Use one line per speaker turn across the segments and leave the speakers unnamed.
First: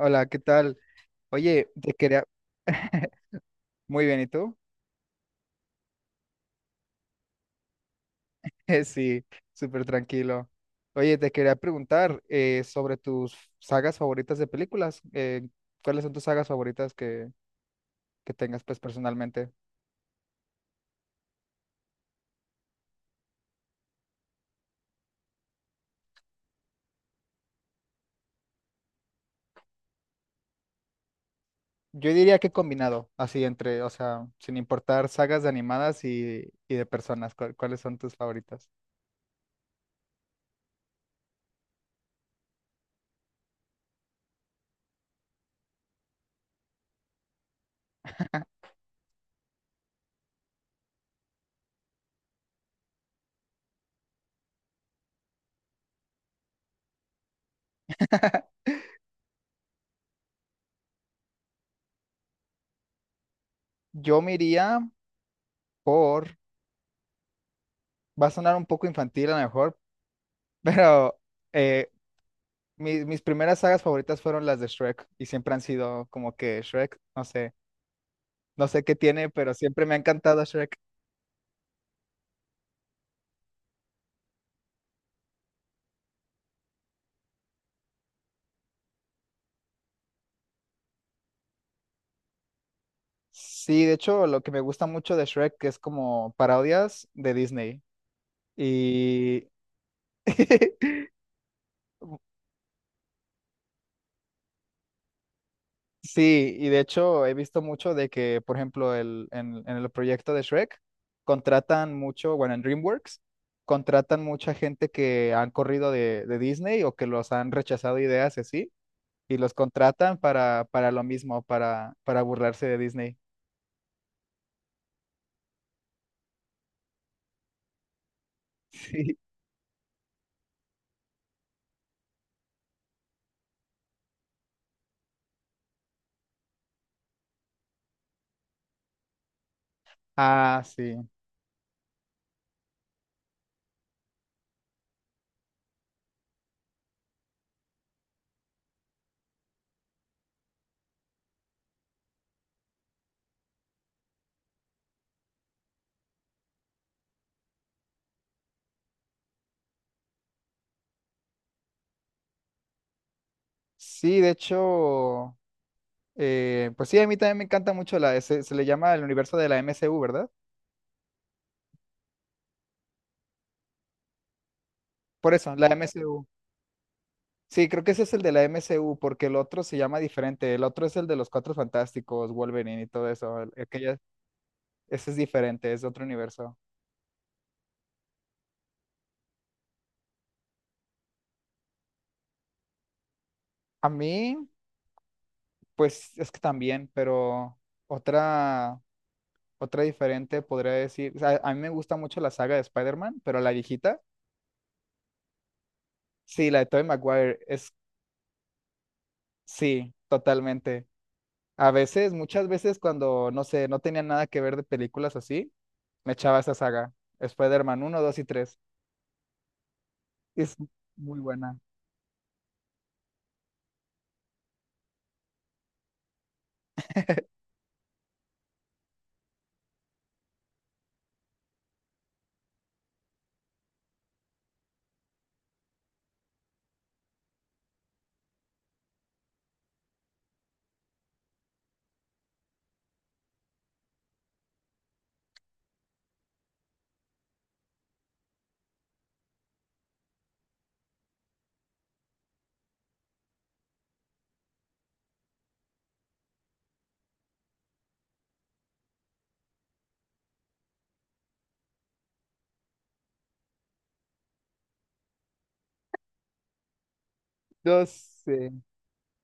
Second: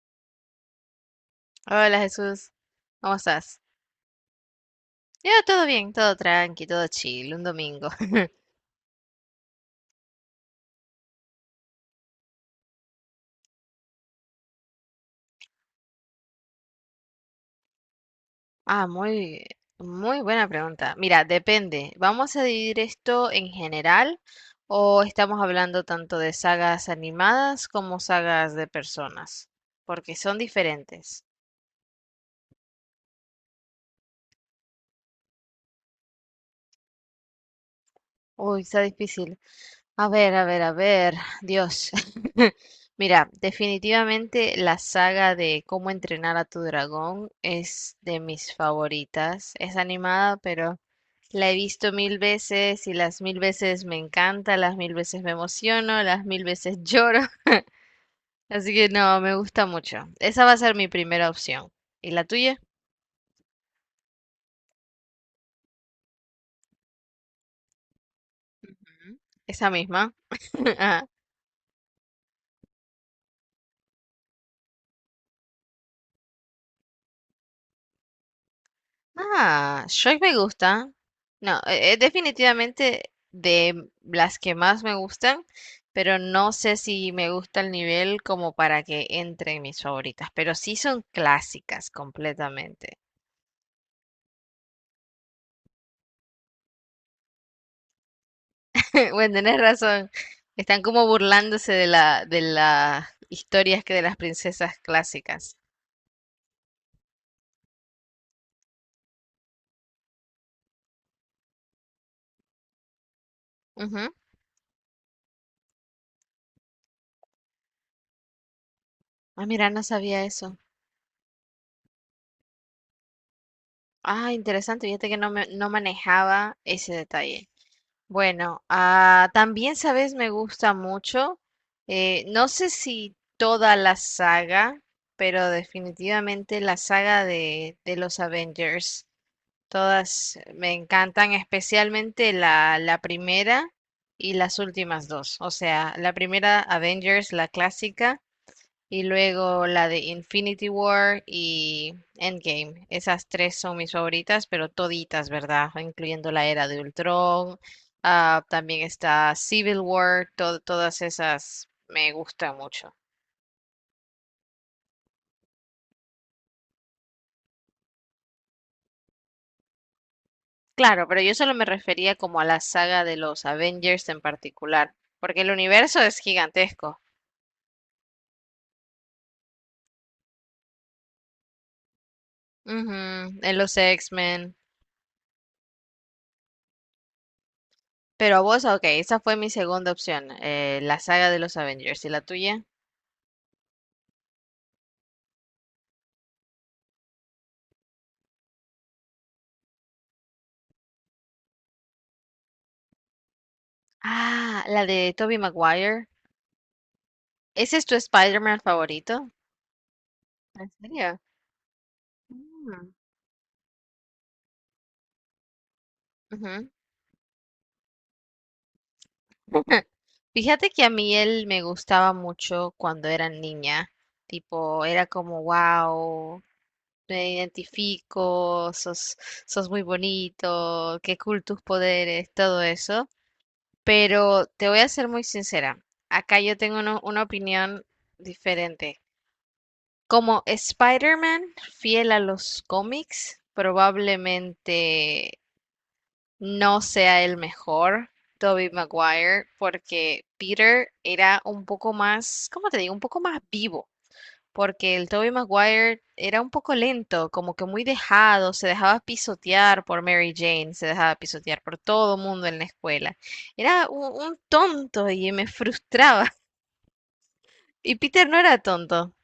Hola, ¿qué tal? Oye, te
Hola
quería...
Jesús, ¿cómo estás?
Muy bien, ¿y tú?
Ya, todo bien, todo tranqui, todo chill, un domingo.
Sí, súper tranquilo. Oye, te quería preguntar sobre tus sagas favoritas de películas. ¿Cuáles son tus sagas favoritas que tengas, pues,
Ah, muy,
personalmente?
Muy buena pregunta. Mira, depende. ¿Vamos a dividir esto en general o estamos hablando tanto de sagas animadas como sagas de personas? Porque son diferentes.
Yo diría que combinado, así entre, o sea, sin importar sagas de animadas y de personas, ¿cuáles son tus
Uy,
favoritas?
está difícil. A ver, a ver, a ver, Dios. Mira, definitivamente la saga de Cómo entrenar a tu dragón es de mis favoritas. Es animada, pero la he visto mil veces y las mil veces me encanta, las mil veces me emociono, las mil veces lloro. Así que no, me gusta mucho. Esa va a ser mi primera opción. ¿Y la tuya?
Yo me iría por... Va a sonar un poco
Ujú.
infantil a lo
Esa
mejor,
misma.
pero... eh, mis primeras sagas favoritas fueron las de Shrek y siempre han sido como que Shrek, no sé, no sé qué tiene, pero
Ah,
siempre me ha
Shrek me
encantado Shrek.
gusta. No, es definitivamente de las que más me gustan, pero no sé si me gusta el nivel como para que entre en mis favoritas, pero sí son clásicas completamente.
Sí, de hecho, lo que me gusta mucho de Shrek es como parodias de Disney.
Bueno,
Y
tenés razón. Están como burlándose de las historias que de las princesas clásicas.
sí, y de hecho he visto mucho de que, por ejemplo, en el proyecto de Shrek contratan mucho, bueno, en DreamWorks
Ujú.
contratan mucha gente que han corrido de Disney o que los han rechazado ideas y así y
Ah,
los
mira, no
contratan
sabía eso.
para lo mismo, para burlarse de Disney.
Ah, interesante, fíjate que no manejaba ese detalle. Bueno,
Sí.
ah, también, sabes, me gusta mucho. No sé si toda la saga, pero definitivamente la saga de los Avengers. Todas
Ah,
me
sí.
encantan, especialmente la primera y las últimas dos. O sea, la primera Avengers, la clásica. Y luego la de Infinity War y Endgame. Esas tres son mis favoritas, pero toditas, ¿verdad? Incluyendo la era de Ultron. También está Civil War. Todas esas me gustan mucho.
Sí, de hecho, pues sí, a mí también me encanta mucho se le llama el universo de la MCU, ¿verdad?
Claro, pero yo solo me refería como a la saga de los Avengers en particular,
Por
porque el
eso, la
universo es
MCU.
gigantesco.
Sí, creo que ese es el de la MCU, porque el otro se llama diferente. El otro es el de los Cuatro Fantásticos, Wolverine y
Ujú,
todo eso.
en
El
los
que ya-
X-Men.
ese es diferente, es de otro universo.
Pero a vos, ok, esa fue mi segunda opción, la saga de los Avengers. ¿Y la tuya?
A mí, pues es que también, pero otra. Otra diferente podría decir, o sea, a mí me gusta mucho la saga de Spider-Man, pero la viejita,
Ah, la de Tobey Maguire.
sí, la de Tobey Maguire, es,
¿Ese es tu Spider-Man favorito?
sí,
¿En
totalmente.
serio?
A veces, muchas veces
Mm,
cuando, no sé, no tenía nada que ver de películas así, me echaba esa
ujú.
saga, Spider-Man 1, 2 y 3. Es
Fíjate que a mí
muy
él
buena.
me gustaba mucho cuando era niña. Tipo, era como, wow, me identifico, sos, sos muy bonito, qué cool tus poderes, todo eso. Pero te voy a ser muy sincera. Acá yo tengo una opinión diferente. Como Spider-Man, fiel a los cómics, probablemente no sea el mejor, Tobey Maguire, porque Peter era un poco más, ¿cómo te digo? Un poco más vivo, porque el Tobey Maguire era un poco lento, como que muy dejado, se dejaba pisotear por Mary Jane, se dejaba pisotear por todo mundo en la escuela. Era un tonto y me frustraba.
Yo
Y Peter no
sé.
era tonto,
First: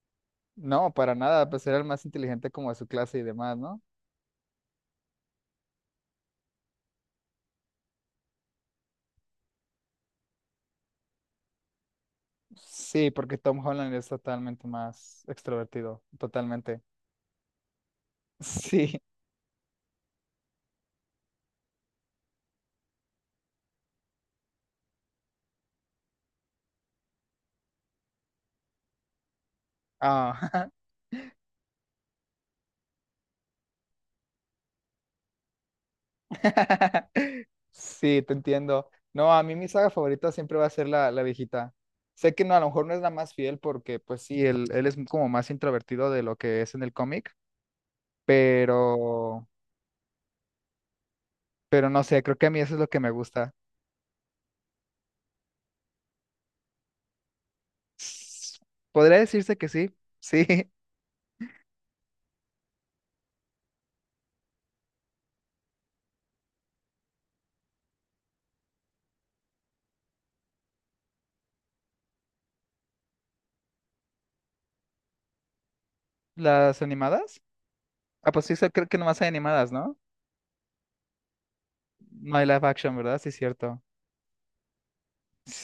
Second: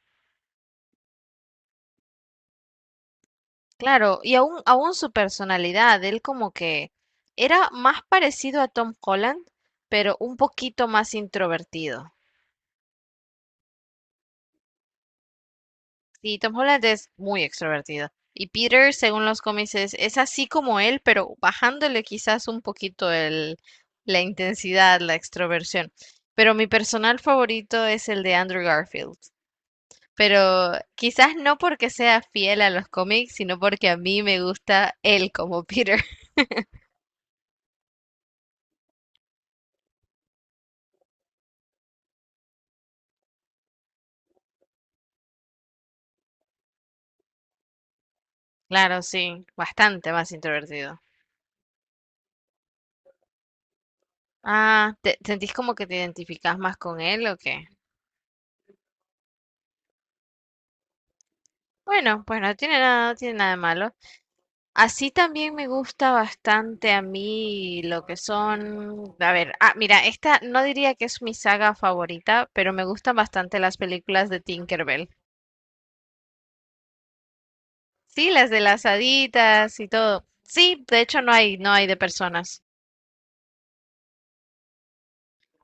No, para nada, pues era el más inteligente como de su clase y demás, ¿no?
claro, y aún su personalidad, él como que era más parecido a Tom Holland, pero un poquito más introvertido.
Sí, porque Tom Holland es totalmente más extrovertido,
Sí, Tom
totalmente.
Holland es muy extrovertido. Y Peter,
Sí.
según los cómics, es así como él, pero bajándole quizás un poquito la intensidad, la extroversión. Pero mi personal favorito es el de Andrew Garfield.
Ah.
Pero quizás no porque sea fiel a los cómics, sino porque a mí me gusta él como Peter.
Sí, te entiendo. No, a mí mi saga favorita siempre va a ser la viejita. Sé que no, a lo mejor no es la más fiel porque, pues sí, él es como más introvertido de lo que es en el cómic,
Claro, sí,
pero,
bastante más introvertido.
pero no sé, creo que a mí eso es lo que me gusta.
Ah, ¿te sentís como que te identificás más con él o qué?
S- ¿Podría decirse que sí? Sí,
Bueno, pues no tiene nada, no tiene nada de malo. Así también me gusta bastante a mí lo que son, a ver, ah, mira, esta no diría que es mi saga favorita, pero me gustan bastante las películas de Tinkerbell.
las animadas.
Sí,
Ah, pues
las
sí,
de
sé-
las
creo que nomás hay animadas,
haditas y
¿no?
todo. Sí, de hecho no hay, no hay de
No hay
personas.
live action, ¿verdad? Sí, cierto.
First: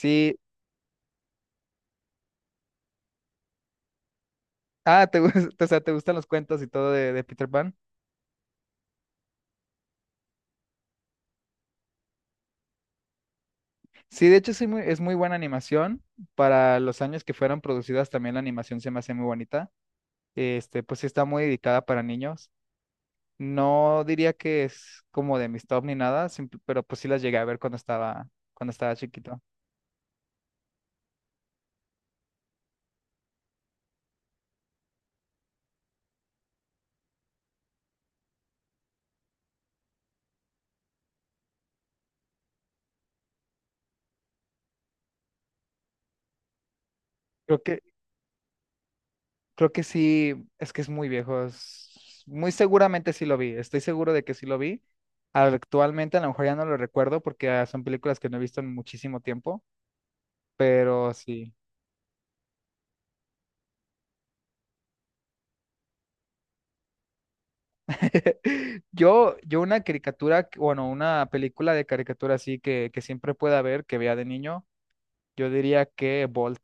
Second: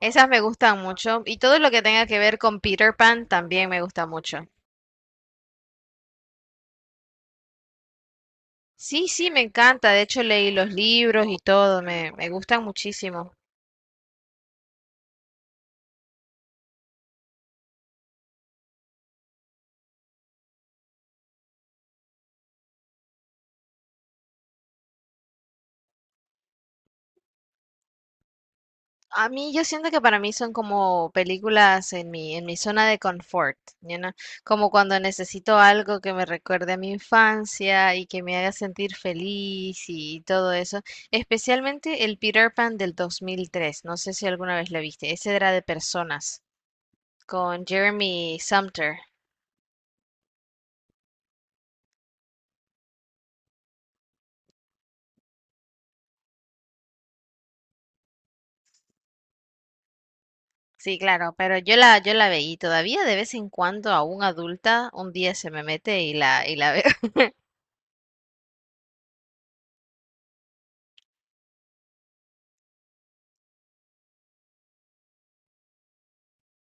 Esas me gustan mucho y todo lo que tenga que ver con Peter Pan también me gusta mucho.
Ah, te, gus- o sea, ¿te gustan los cuentos y todo de Peter Pan?
Sí, sí, me encanta. De hecho leí los libros y todo, me gustan muchísimo.
Sí, de hecho sí muy- es muy buena animación. Para los años que fueron producidas también la animación se me hace muy bonita. Este, pues sí está muy dedicada para niños. No diría que es como de mis top ni nada, simp- pero pues sí las llegué a ver cuando estaba
A
chiquito.
mí, yo siento que para mí son como películas en mi zona de confort, como cuando necesito algo que me recuerde a mi infancia y que me haga sentir feliz y todo eso. Especialmente el Peter Pan del 2003, no sé si alguna vez lo viste, ese era de personas,
Creo
con
que,
Jeremy Sumter.
creo que sí, es que es muy viejo. Es- Muy seguramente sí lo vi. Estoy seguro de que sí lo vi. Actualmente a lo mejor ya no lo recuerdo porque son películas que no he visto en muchísimo tiempo,
Sí,
pero
claro,
sí.
pero yo la, yo la veía y todavía de vez en cuando, aún adulta, un día se me mete y y la veo.
Yo una caricatura, que- bueno, una película de caricatura así que siempre pueda ver, que vea de niño, yo diría que Bolt.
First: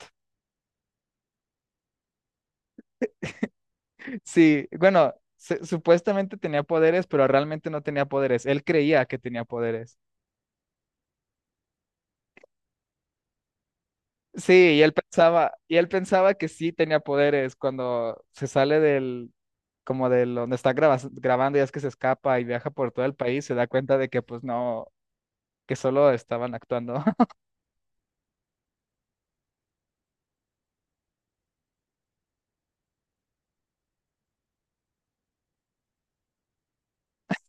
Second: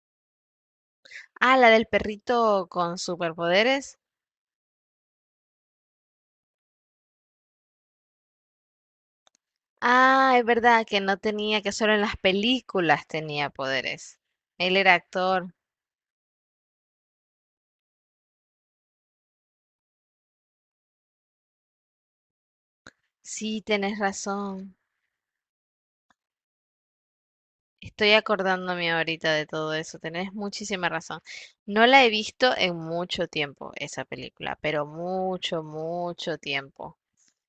Ah, la del perrito con superpoderes.
Sí, bueno, se- supuestamente tenía poderes, pero realmente no tenía poderes. Él creía que tenía poderes.
Ah, es verdad que no tenía, que solo en las películas tenía poderes.
Sí,
Él era actor.
y él pensaba que sí tenía poderes cuando se sale del, como del donde está grabas- grabando y es que se escapa y viaja por todo el país, se
Sí,
da cuenta
tenés
de que pues
razón.
no, que solo estaban actuando.
Estoy acordándome ahorita de todo eso. Tenés muchísima razón. No la he visto en mucho tiempo, esa película, pero mucho, mucho tiempo.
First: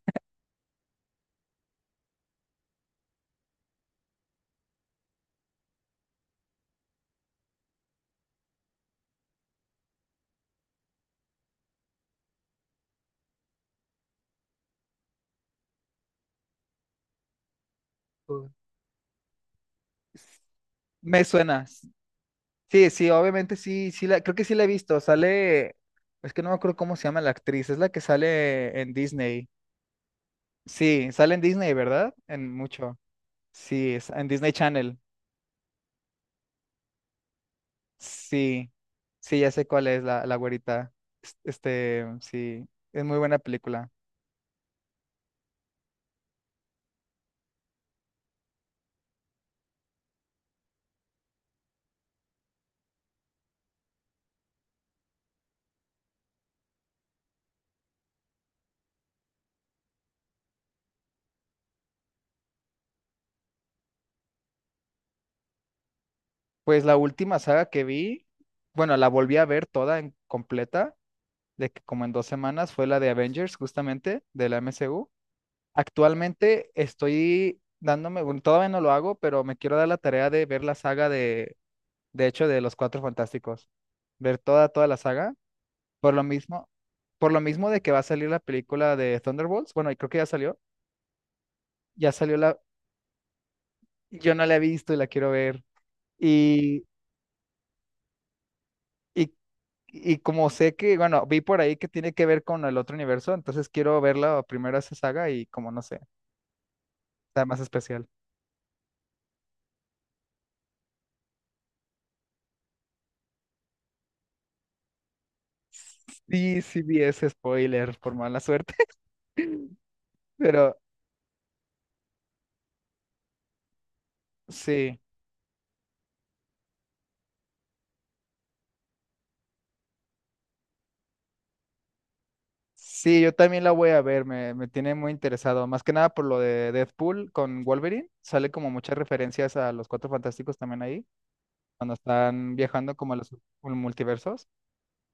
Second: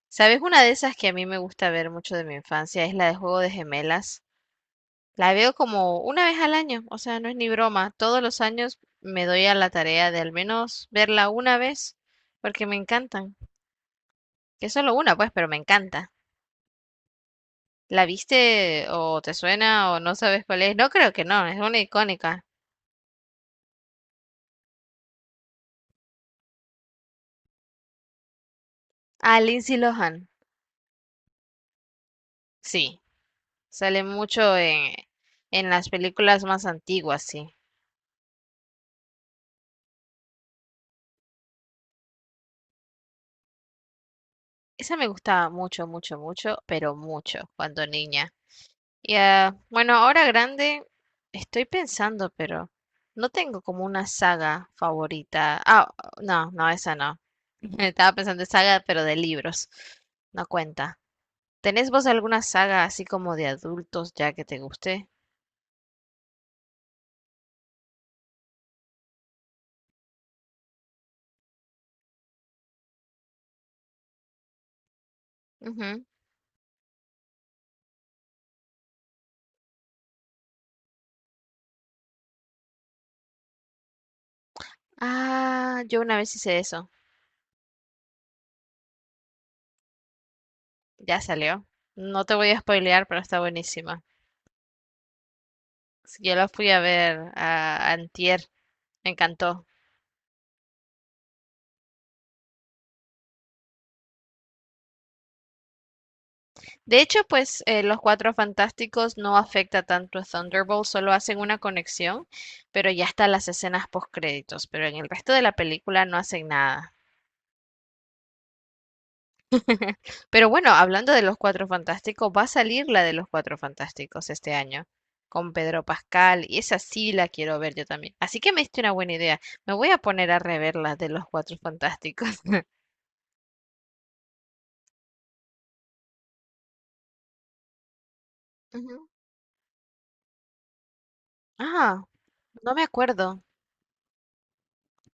¿Sabes? Una de esas que a mí me gusta ver mucho de mi infancia es la de Juego de Gemelas. La veo como una vez al año, o sea, no es ni broma. Todos los años me doy a la tarea de al menos verla una vez, porque me encantan. Que es solo una, pues, pero me encanta. ¿La
Oh.
viste o te suena o no sabes cuál es? No creo
Me
que no, es
suena.
una icónica.
Sí, sí, obviamente sí, sí la, creo que sí la he visto. Sale, es que no me acuerdo cómo se llama la actriz, es la que sale en
Ah,
Disney.
Lindsay Lohan.
Sí, sale en Disney, ¿verdad? En mucho.
Sí,
Sí,
sale
es en Disney
mucho
Channel.
en las películas más antiguas, sí.
Sí, sí, ya sé cuál es la güerita. Es- Este, sí, es muy buena película.
Esa me gustaba mucho, mucho, mucho, pero mucho cuando niña. Y ah, bueno, ahora grande estoy pensando, pero no tengo como una saga favorita. Ah, no, no, esa no. Estaba pensando en saga, pero de libros. No cuenta. ¿Tenés vos alguna saga así como de adultos ya que te guste?
Pues la última saga que vi, bueno, la volví a ver toda en completa, de que como en dos semanas, fue la de Avengers, justamente, de la MCU.
Ujú.
Actualmente estoy dándome, bueno, todavía no lo hago, pero me quiero dar la tarea de ver la saga de hecho, de Los Cuatro Fantásticos. Ver toda, toda la saga.
Ah, yo
Por
una
lo
vez hice
mismo,
eso.
por lo mismo de que va a salir la película de Thunderbolts. Bueno, y creo que ya salió.
Ya salió.
Ya
No te
salió
voy
la,
a spoilear, pero está buenísima.
yo no la he visto y la quiero ver.
Sí, yo la fui a
Y,
ver a antier. Me
y,
encantó.
y como sé que, bueno, vi por ahí que tiene que ver con el otro universo, entonces quiero verla primero esa saga y como no sé,
De hecho,
está más
pues los
especial.
Cuatro Fantásticos no afecta tanto a Thunderbolt, solo hacen una conexión, pero ya están las escenas post créditos, pero en el resto de la película no hacen
Sí, sí
nada.
vi ese spoiler, por mala suerte.
Pero bueno,
Pero
hablando de los Cuatro Fantásticos, va a salir la de los Cuatro Fantásticos este año,
sí,
con Pedro Pascal, y esa sí la quiero ver yo también. Así que me diste una buena idea. Me voy a poner a rever las de los Cuatro Fantásticos.
sí, yo también la voy a ver, me tiene muy interesado, más que nada por lo de Deadpool con Wolverine, sale como muchas
Ujú.
referencias a los Cuatro Fantásticos también ahí, cuando
Ah,
están
no me
viajando como a los
acuerdo.
multiversos.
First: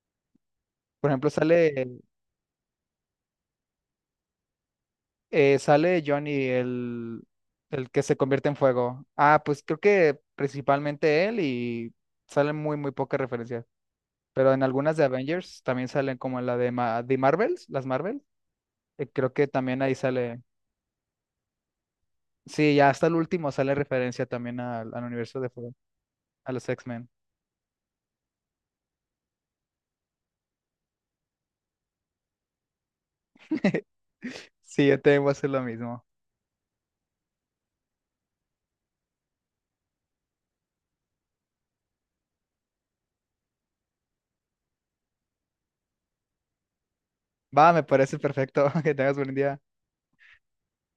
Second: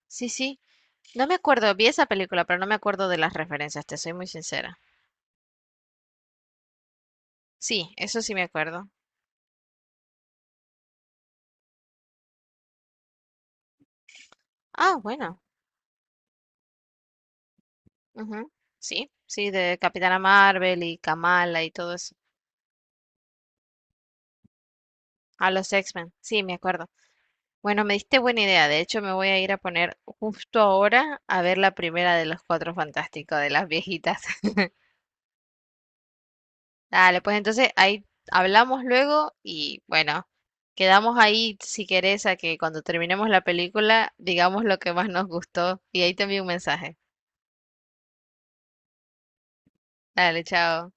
Sí, sí,
Por
no
ejemplo,
me acuerdo. Vi
sale,
esa película, pero no me acuerdo de las referencias, te soy muy sincera.
sale Johnny, el
Sí,
que se
eso sí me
convierte en
acuerdo.
fuego. Ah, pues creo que principalmente él y salen muy, muy pocas referencias, pero en algunas
Ah,
de
bueno.
Avengers también salen como en la de, Ma- de Marvels, las Marvel,
Ujú. Sí,
creo que
sí, de
también ahí
Capitana
sale.
Marvel y Kamala y todo eso.
Sí, ya hasta el último sale referencia también al, al universo de
A los
Fro-
X-Men, sí,
a
me
los
acuerdo.
X-Men.
Bueno, me diste buena idea. De hecho, me voy a ir a poner justo ahora a ver la primera de los Cuatro Fantásticos, de las viejitas.
Sí, yo también voy a hacer lo mismo.
Dale, pues entonces ahí hablamos luego y bueno, quedamos ahí si querés a que cuando terminemos la película digamos lo que más nos gustó y ahí te envío un mensaje.
Va, me parece perfecto. Que tengas buen día.
Dale, chao.